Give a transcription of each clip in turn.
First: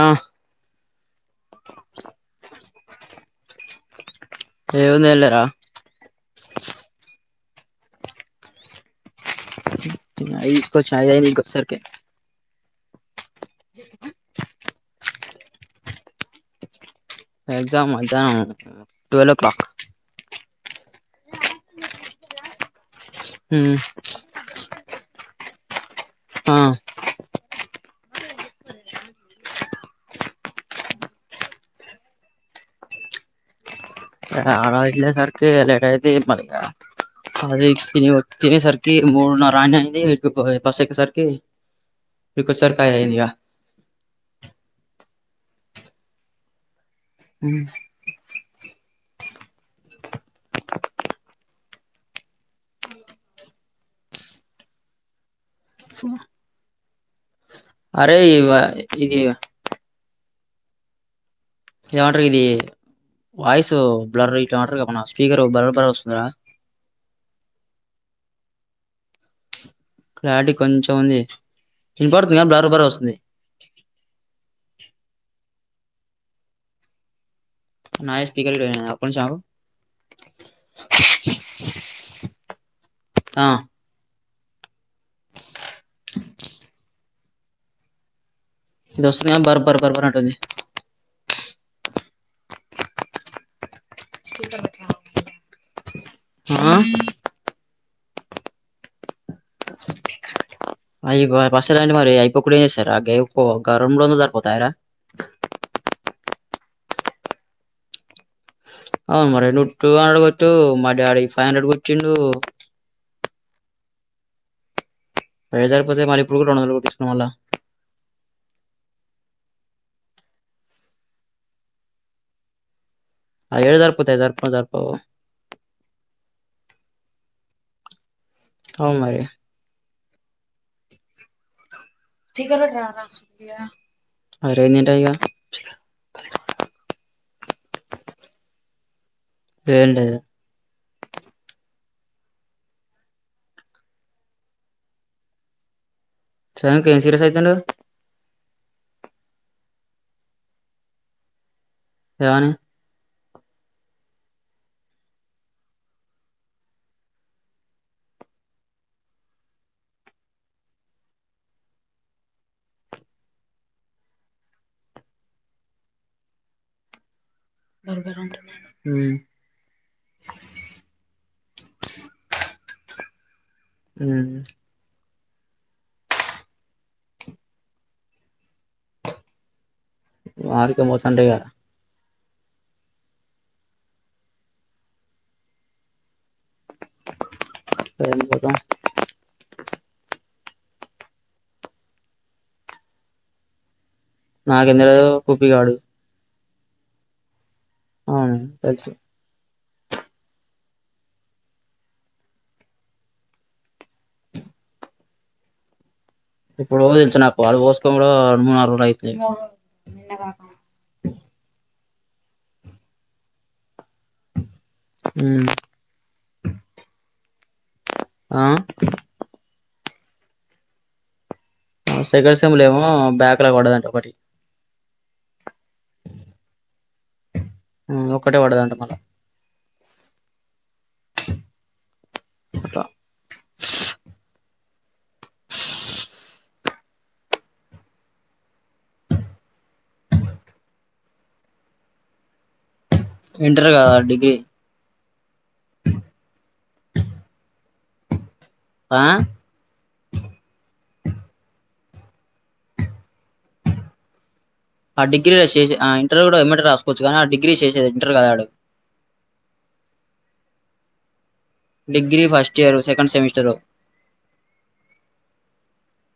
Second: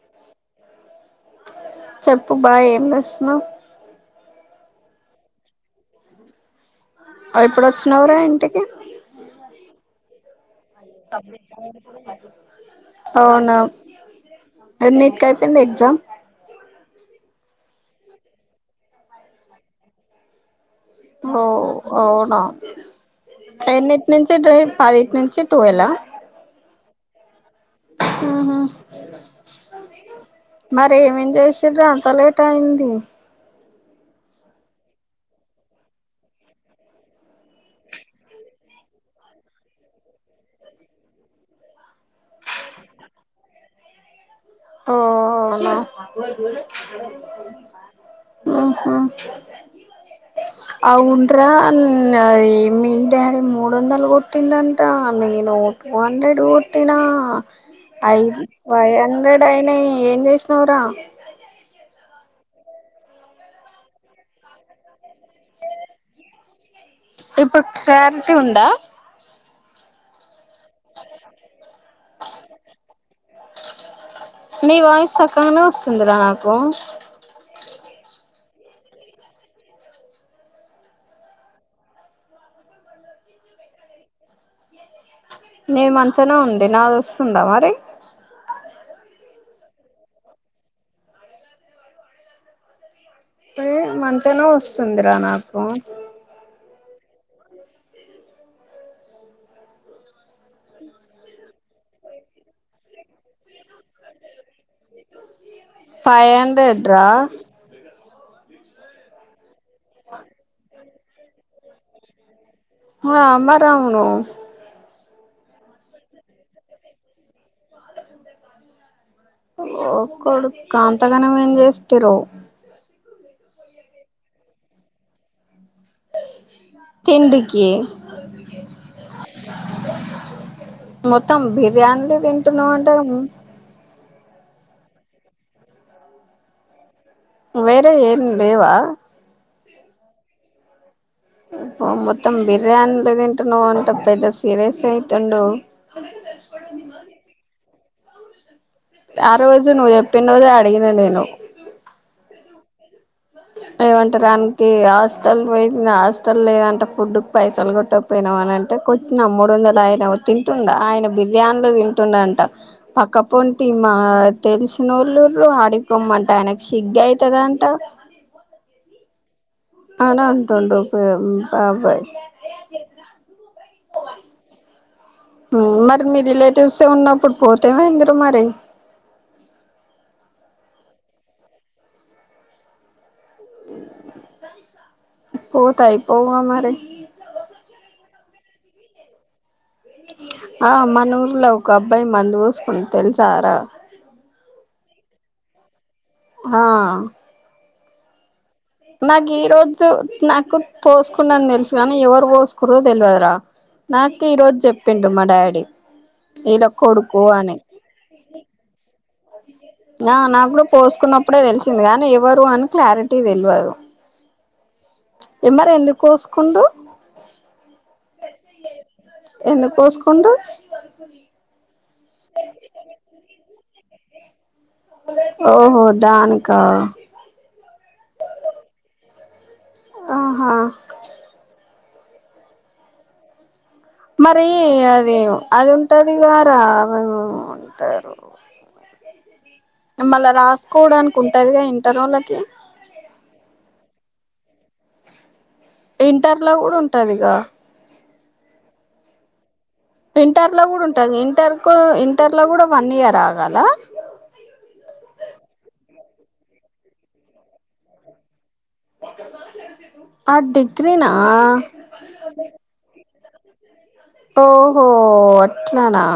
ఆ చెప్పు బా ఏం జెసున్నావ్ ఏంలేదులేరా అ ఎప్పుడు వచ్చినవ్రా ఇంటికి ఈ పో చాయ్ తాగి ఇంకోసార్కి అవునా అన్నిటి కంటే ఎగజామ్ ఎగ్జామ్ అ మధ్యాహ్నం ట్వల్వ్ ఓ క్లాక్ ఓ అవునా ఎన్నింటి నుంచి డ్రై పదిట్ నుంచి ట్వల్వా ఆ ఆహ మర ఏమేం చేసిర అంత లేట్ అయింది. అలాలే సరికి లేటైతే మరి అది తిని తినేసరికి మూడున్నర అని అయింది. ఇ బసుక్కే సరికి ఇకొసరికి అది అయింది ఇగ ఓహో [unintelligible] ఊహ్మ్ అవుండ్రా ఉం అది మీ డాడీ మూడు వందలు కొట్టిండంట నేను. టూ హండ్రెడ్ కొటినా అరే ఐదు ఇవ ఫైవ్ ఇది హండ్రెడ్ నన ఏం చేసినవరా ఏమంటారు ఇది వాయిస్ బలర్ ఇట్లామంటారు కా స్పీకర్ బలర్ బర్ వస్తుందరా. ఇప్పుడు క్లారిటీ ఉందా క్లారిటీ కొంచెం ఉంది ఇంపడుతుంది కానీ బ్లర్ బ్లర్ వస్తుంది. ఉందర నాకు నాయి స్పీకర్ పోయి ఆ ఒక్నింశం ఆగు ఆ నే మంచనే ఉంది నాది వస్తుందా మరి ఇది వస్తుంది బర్బర్ బర్బర్ నటంది. ఏ మంచిగానే వస్తుందిరా నాకు వ అయి పస రండ్ మరి ఇపడిసరా గేఉప గరంలోనుజ పోత ఎరా ఫైవ్ హండ్రెడ్ రా అవును మరి టు టూ హండ్రెడ్ గొట్టు మా డాడి ఫైవ్ హండ్రెడ్ కొట్టిండు అ అమారవును పై సరిపొదే మళ్ళీ ఇప్పుడు కూడా రెండు వందలు కొట్టించినా మల్ల. ఒక్కడు కాంతకనం ఏం చేస్త్ర ఏడ సరిపోతాయి, సరిపోని సరిపోవు. తిండికి ఔ మరి మొత్తం బి ర్యానీలు తింటున్నావు అంట అరేంజింటా యిగ వేరే ఏం లేవా ఏంటిది మొత్తం బిర్యానీలే తింటున్నవంట పెద్ద సీరియస్ అయితుండు సానికి ఏం సీరియస్ ఐతుండు ఆ రోజు నువ్వు ఎప్పిన రోజే అడిగిన నేను ఏమని ఏమంటారు దానికి హాస్టల్ పోయిన హాస్టల్ లేదంట ఫుడ్డుకు పైసలు కొట్టకపోయినావా అని అంటే కొట్నా మూడువందలు ఆయన తింటుండా ఆయన బిర్యానీలు తింటుండంట పక్కపొంటి మా తెలిసినోళ్ళుర్రు ఆడికొమ్మంటే ఆయనకి షిగ్గై తదంట ఊ అని అంటుండు [unintelligible] బాబాయ్ ఉమ్ మరి మీ రిలేటివ్సే ఉన్నప్పుడు పోతే ఏం అయ్యిందిరా మరి ఆడికే పోతాంటే ఇగ పోతే ఐపోవా మరి వెళ్ళిపోతాం ఆ మనుర్లో ఒక అబ్బాయి మందు పోసుకుండు తెలుసా రా నాక్ ఎందుకు తెల్వదు కుపీ గాడు ఆ అవునండి నాకి ఈ రోజు జు నాకు పోసుకుండని తెలుసు కానీ ఎవరు పోసుకురో తెల్వదు రా నాకు ఈరోజు చెప్పిండు మా డాడీ వీళ్ళ ఎప్పుడో తెల్సు నాకు వాడు పోసుకొని కూడా మూడు నాలుగు రోజులు అయి ఆ నాకూడ పోసుకున్నప్పుడే తెలిసిందిగా ని ఎవరు అని క్లారిటీ తెల్వదు ఉమ్ ఏ మరి ఎందుకు పోసుకుండు ఆ ఎందుకు పోసుకుండు ఆ సెకండ్ సెమ్లో ఏమో బ్యాక్ లాక్ పడ్డదంట ఒకటి ఓహో దానికా ఒక్కటే పడదంట మళ్ళా ఆహా అట్లా మరి అదే అది ఉంటదిగా రామమ ఉంటారు మళ్ళా రాసుకోవడానికి ఉంటారుగా ఇంటర్ వాళ్ళకి ఇంటర్ కదా డిగ్రీ ఇంటర్లో కూడా ఉంటుందిక ఆ ఇంటర్ లో కూడా ఉంటుంది ఇంటర్ కు ఇంటర్లో కూడా వన్ ఇయర్ ఆగాల ఆ డిగ్రీలా చేస ఆ ఇంటర్ కూడా ఎ రాసుకోవచ్చు కానీ ఆ డిగ్రీ చేసేది ఇంటర్ కదాడు ఆ డగరనా degree first year second semester చలో ఓహో అట్లానా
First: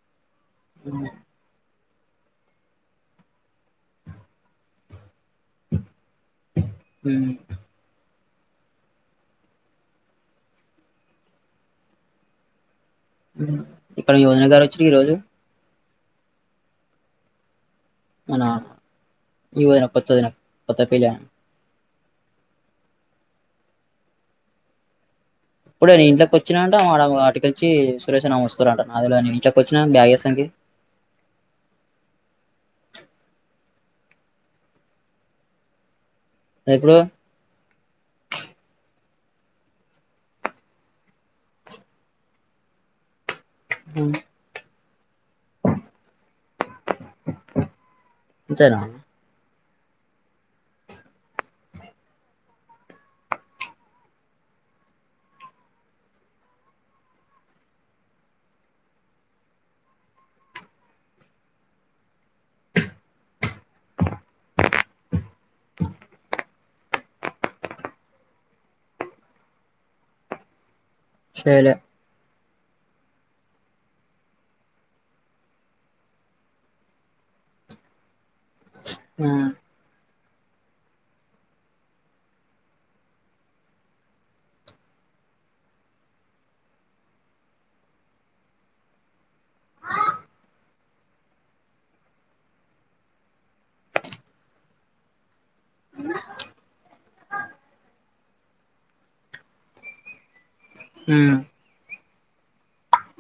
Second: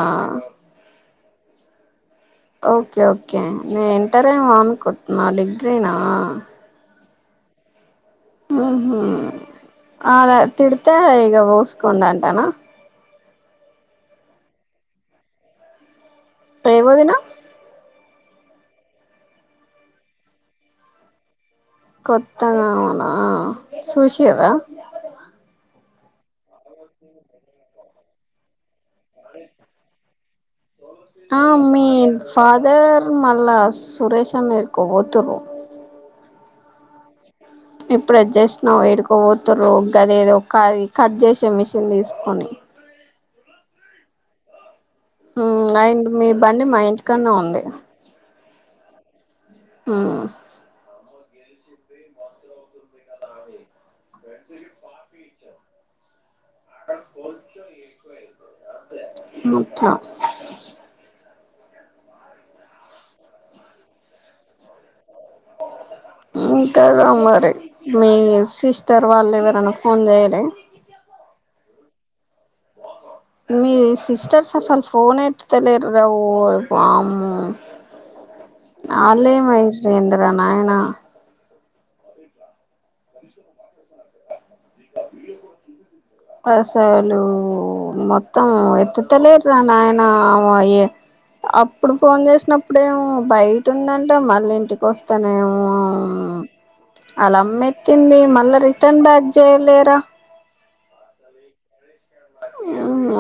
ఓకే ఓకే నే ఇంటర్ ఏమో అనుకుంటున్నా డిగ్రీనా హమ్ ఉ హమ్ తిడ్తే ఈగ పోస్కుండనంటన ఇక్కడ యోజన గారు వచ్చారు ఈ రోజు ప్రేమోదిన మన ఈ వదిన కొత్త వదిన కొత్త పెళ్లి ఆమె కొత్తగా అవునా చుషిర ఇప్పుడే నేను ఇంట్లోకి వచ్చినా అంట ఆడ అటుకొచ్చి సురేష్ అన్న వస్తారంట నాకు తెలవదు నేను ఇంట్లోకి వచ్చినా బ్యాగ్ ఏస్తానికి ఆ మీ ఫాదర్ మళ్ళ సురేష్ అన్న ఏడికో పోతుర్రు ఎప్పుడు ఇప్పుడే జస్ట్ నౌ ఏడుకో పోతురు గది ఏదో కట్ చేసే మిషన్ తీసుకొని హ్మ్ హ్మ్ మా ఇం మీ బండి మా ఇంటికాడ్నే ఉంది అంతేనా హ్మ్ ముఖ్య తెల్దు మరి మీ సిస్టర్ వాళ్ళు ఎవరైనా ఫోన్ చేయాలే చేయలే మీ సిస్టర్స్ అసలు ఫోన్ ఏత్తుత లేరు రా ఓరి వామ్మో మ్మ్ ఆళ్ళేం [unintelligible] రా నాయన అసలు మొత్తం ఎత్తుతలేరు రా నాయన ఆమె అప్పుడు ఫోన్ చేసినప్పుడేమో బయట ఉందంట మళ్ళీ ఇంటికి వస్తానేమో వాళ్ళ అమ్మ ఎత్తింది మళ్ళా రిటర్న్ బ్యాక్ చేయలేరా హ్మ్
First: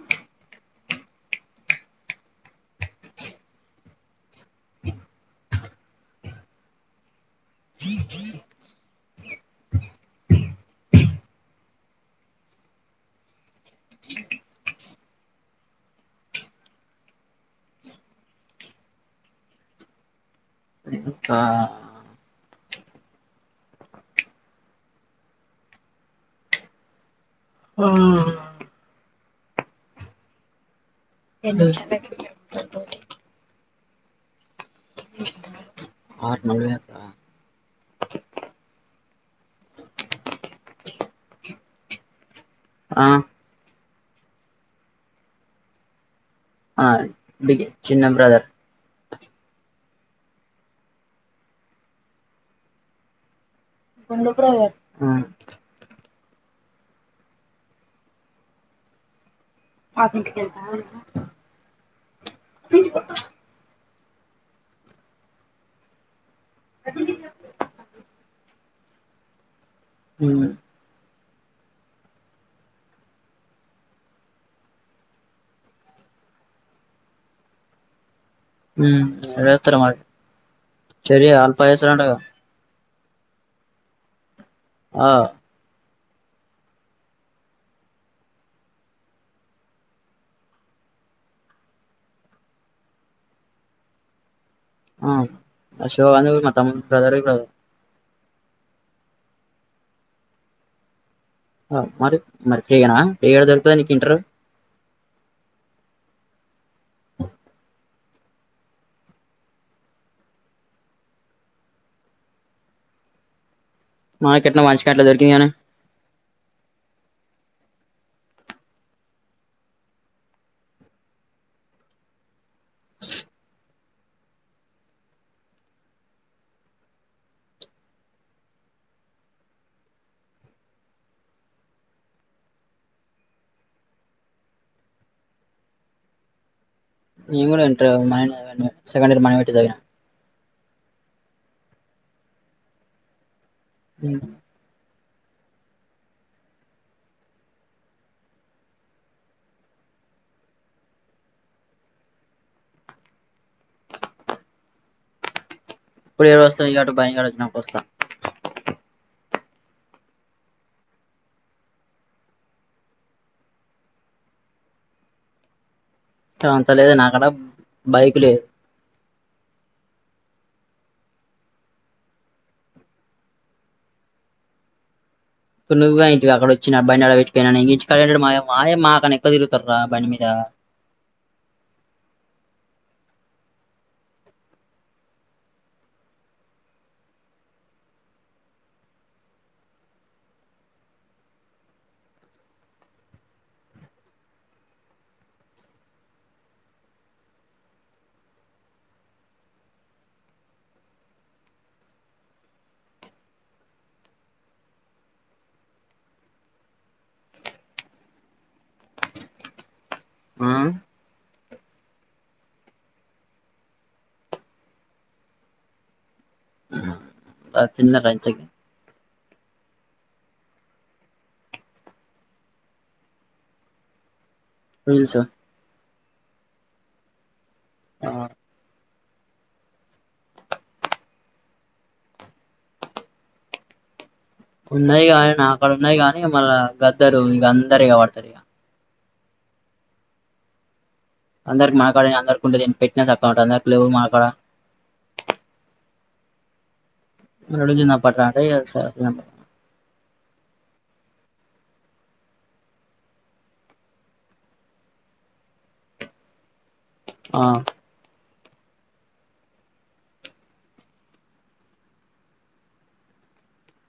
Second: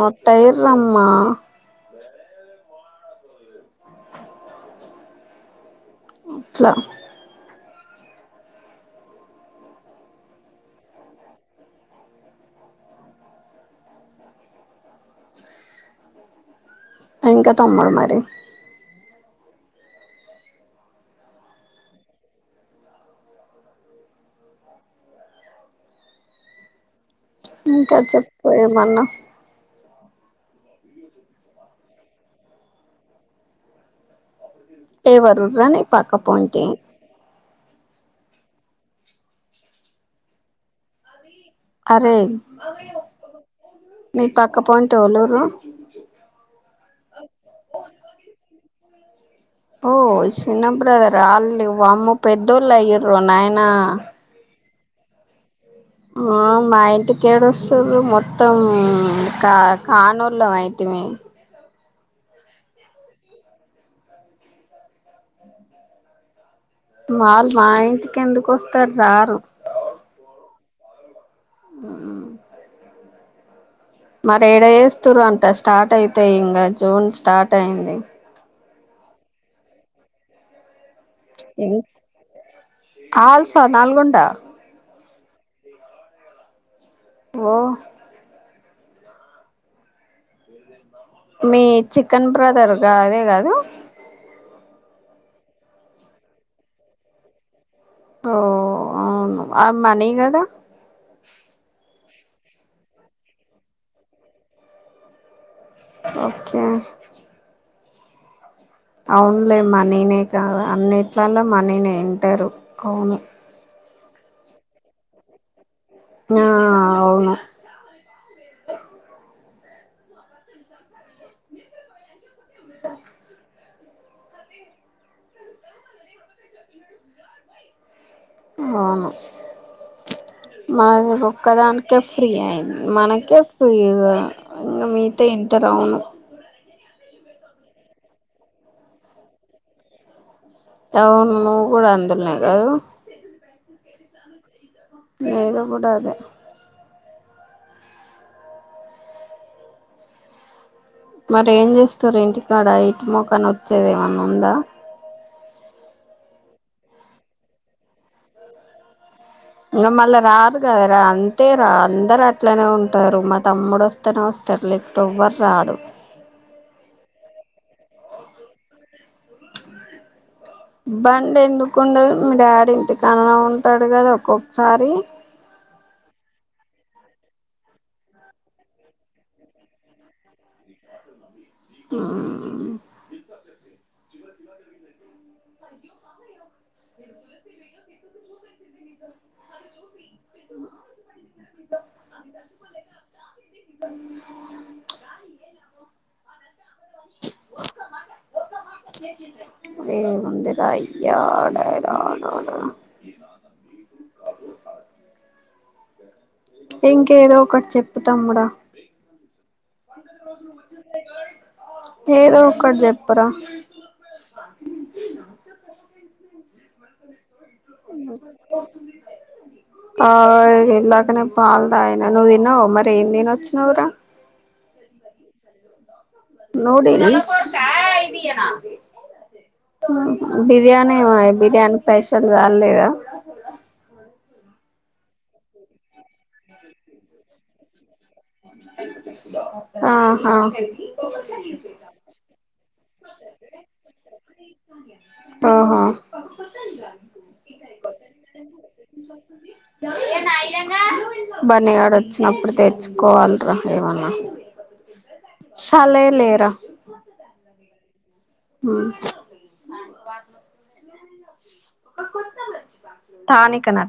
అట్ట అయిర్రు అమ్మ అట్లా ఇంక తమ్ముడు మరి ఇంకా ఇంకా చెప్పు ఏమన్నా ఎవరుర్రా నీ పక్క ఆరు పొంటి నెలలు అయిందా అరే ఆ నీ పక్క పొంటి ఎవలుర్రు ఆ బిగ్ చిన్న బ్రదర్ ఓ ఇ చిన్న బ్రదర్ అల్ అమ్ పెద్దోళ్ళ అయిరు నాయనా ఎందుకు రాలే ఆ మా ఇంటి కేడు వస్తురు మొత్తం కా కనూర్ లో అయితే మీ వాళ్ళు మా ఇంటికి ఎందుకు వస్తారు రారు ఉమ్ హమ్ మరి ఏడ ఏస్తరు అంట స్టార్ట్ అయితాయి ఇంకా జూన్ స్టార్ట్ అయింది హమ్ ఏడ ఏత్తుర్రో మరి చెరి ఆల్ఫా ఎస్తాదంట గా ఆల్ఫ నల్గొండ ఆ ఓమ్ మీ చికన్ బ్రదర్ గాదె కదు ఆ అశో అను మా తమ్ము బ్రదరు బ్రదర్ ఓ అవ్ను ఆ మనీ కదా ఆ మరి మరి ఫ్రీగనా ఫ్రీ దొరుకతదా నీకి ఇంటరు ఆ ఉమ్ అవున్లే మనీనే కాద అన్నిట్లలో మనీనే వింటారు అవును మాంకేట్ల వాంచికట్లా దొరికియానా ఆ అవును అవును మన్ కొక్కదానికే ఫ్రీ అయింది మనకే ఫ్రీగా ఇంగ మీతో ఇంటర్ అవును మేంకూడ ఇంటర్ చదివ మాయన్న చదివే సెకండ్ ఇయర్ మాయ పెట్టి చదివ అవును నువ్వు కూడ అందుల్నే కదు ఉమ్ మేగ కూడ అదె మరి ఏం చేస్తరు ఇంటికాడ ఇటు మొకన వచ్చేది ఏమన్నా ఉందా ఇప్పుడు ఏడు వస్తా ఇయ్యేటు బాయకాడు వచ్చినపుడు వస్తా ఇంక మళ్ళ రారు కద ర అంతే రా అందర్ అట్లనె ఉంటారు మా తమ్ముడు వస్తనే వస్తారు లేకపోతె రారు అంత లేదు నాక్కడ బైకులేదు బండి ఎందుకుండదు మీ డాడీ ఇంటికాన్నె ఉంటాడు కదా ఒక్కొక్కసారి తునువుగా ఇంటి అక్కడ వచ్చిన బండి ఆ డ పెట్టపెనాడు నె ఇంటి కాడ యాడున్నడు మాయవ్వ వాయమ్మ అతను ఎక్కువ తిగుతారు రా బండి మీద ఉమ్ ఉమ్ గాలి ఏలిన పొ ఏ మందిర అయ్యాడ రాడా ఇంకేదో ఒకటి చెప్పుతమ్ముడ ఏదో ఒకటి చెప్పరా తిన్నరా ఇంతకి ఆ ఇలాకనె పాల్ తాగినాను నువ్వు తిన్నావ మరి ఏం తినొచ్చినవురా పులిశ నూడిల్స్ ఆ ఆ బిర్యానీ వై బిర్యానీ పైసల్ చాల్లేద ఉన్నయ్ కానీ నాక్కడ ఉన్నయ్ గానీ మళ్ళ గద్దరు ఇక అందరిగా పడతారు ఇక ఆహా అందర్కి మాకాడ అందర్కుంటది పెట్టిన చక్క ఉంటది అందరి లే మకాడ ఓహో [unintelligible] పునుగులు తిందాం పట్టు అంటే వచ్చినం బన్నిగాడు వచ్చినప్పుడు తెచ్చుకోవాల్ [unintelligible] లేవన్న సాలే లేరా ఆహ్ హమ్ థానికనా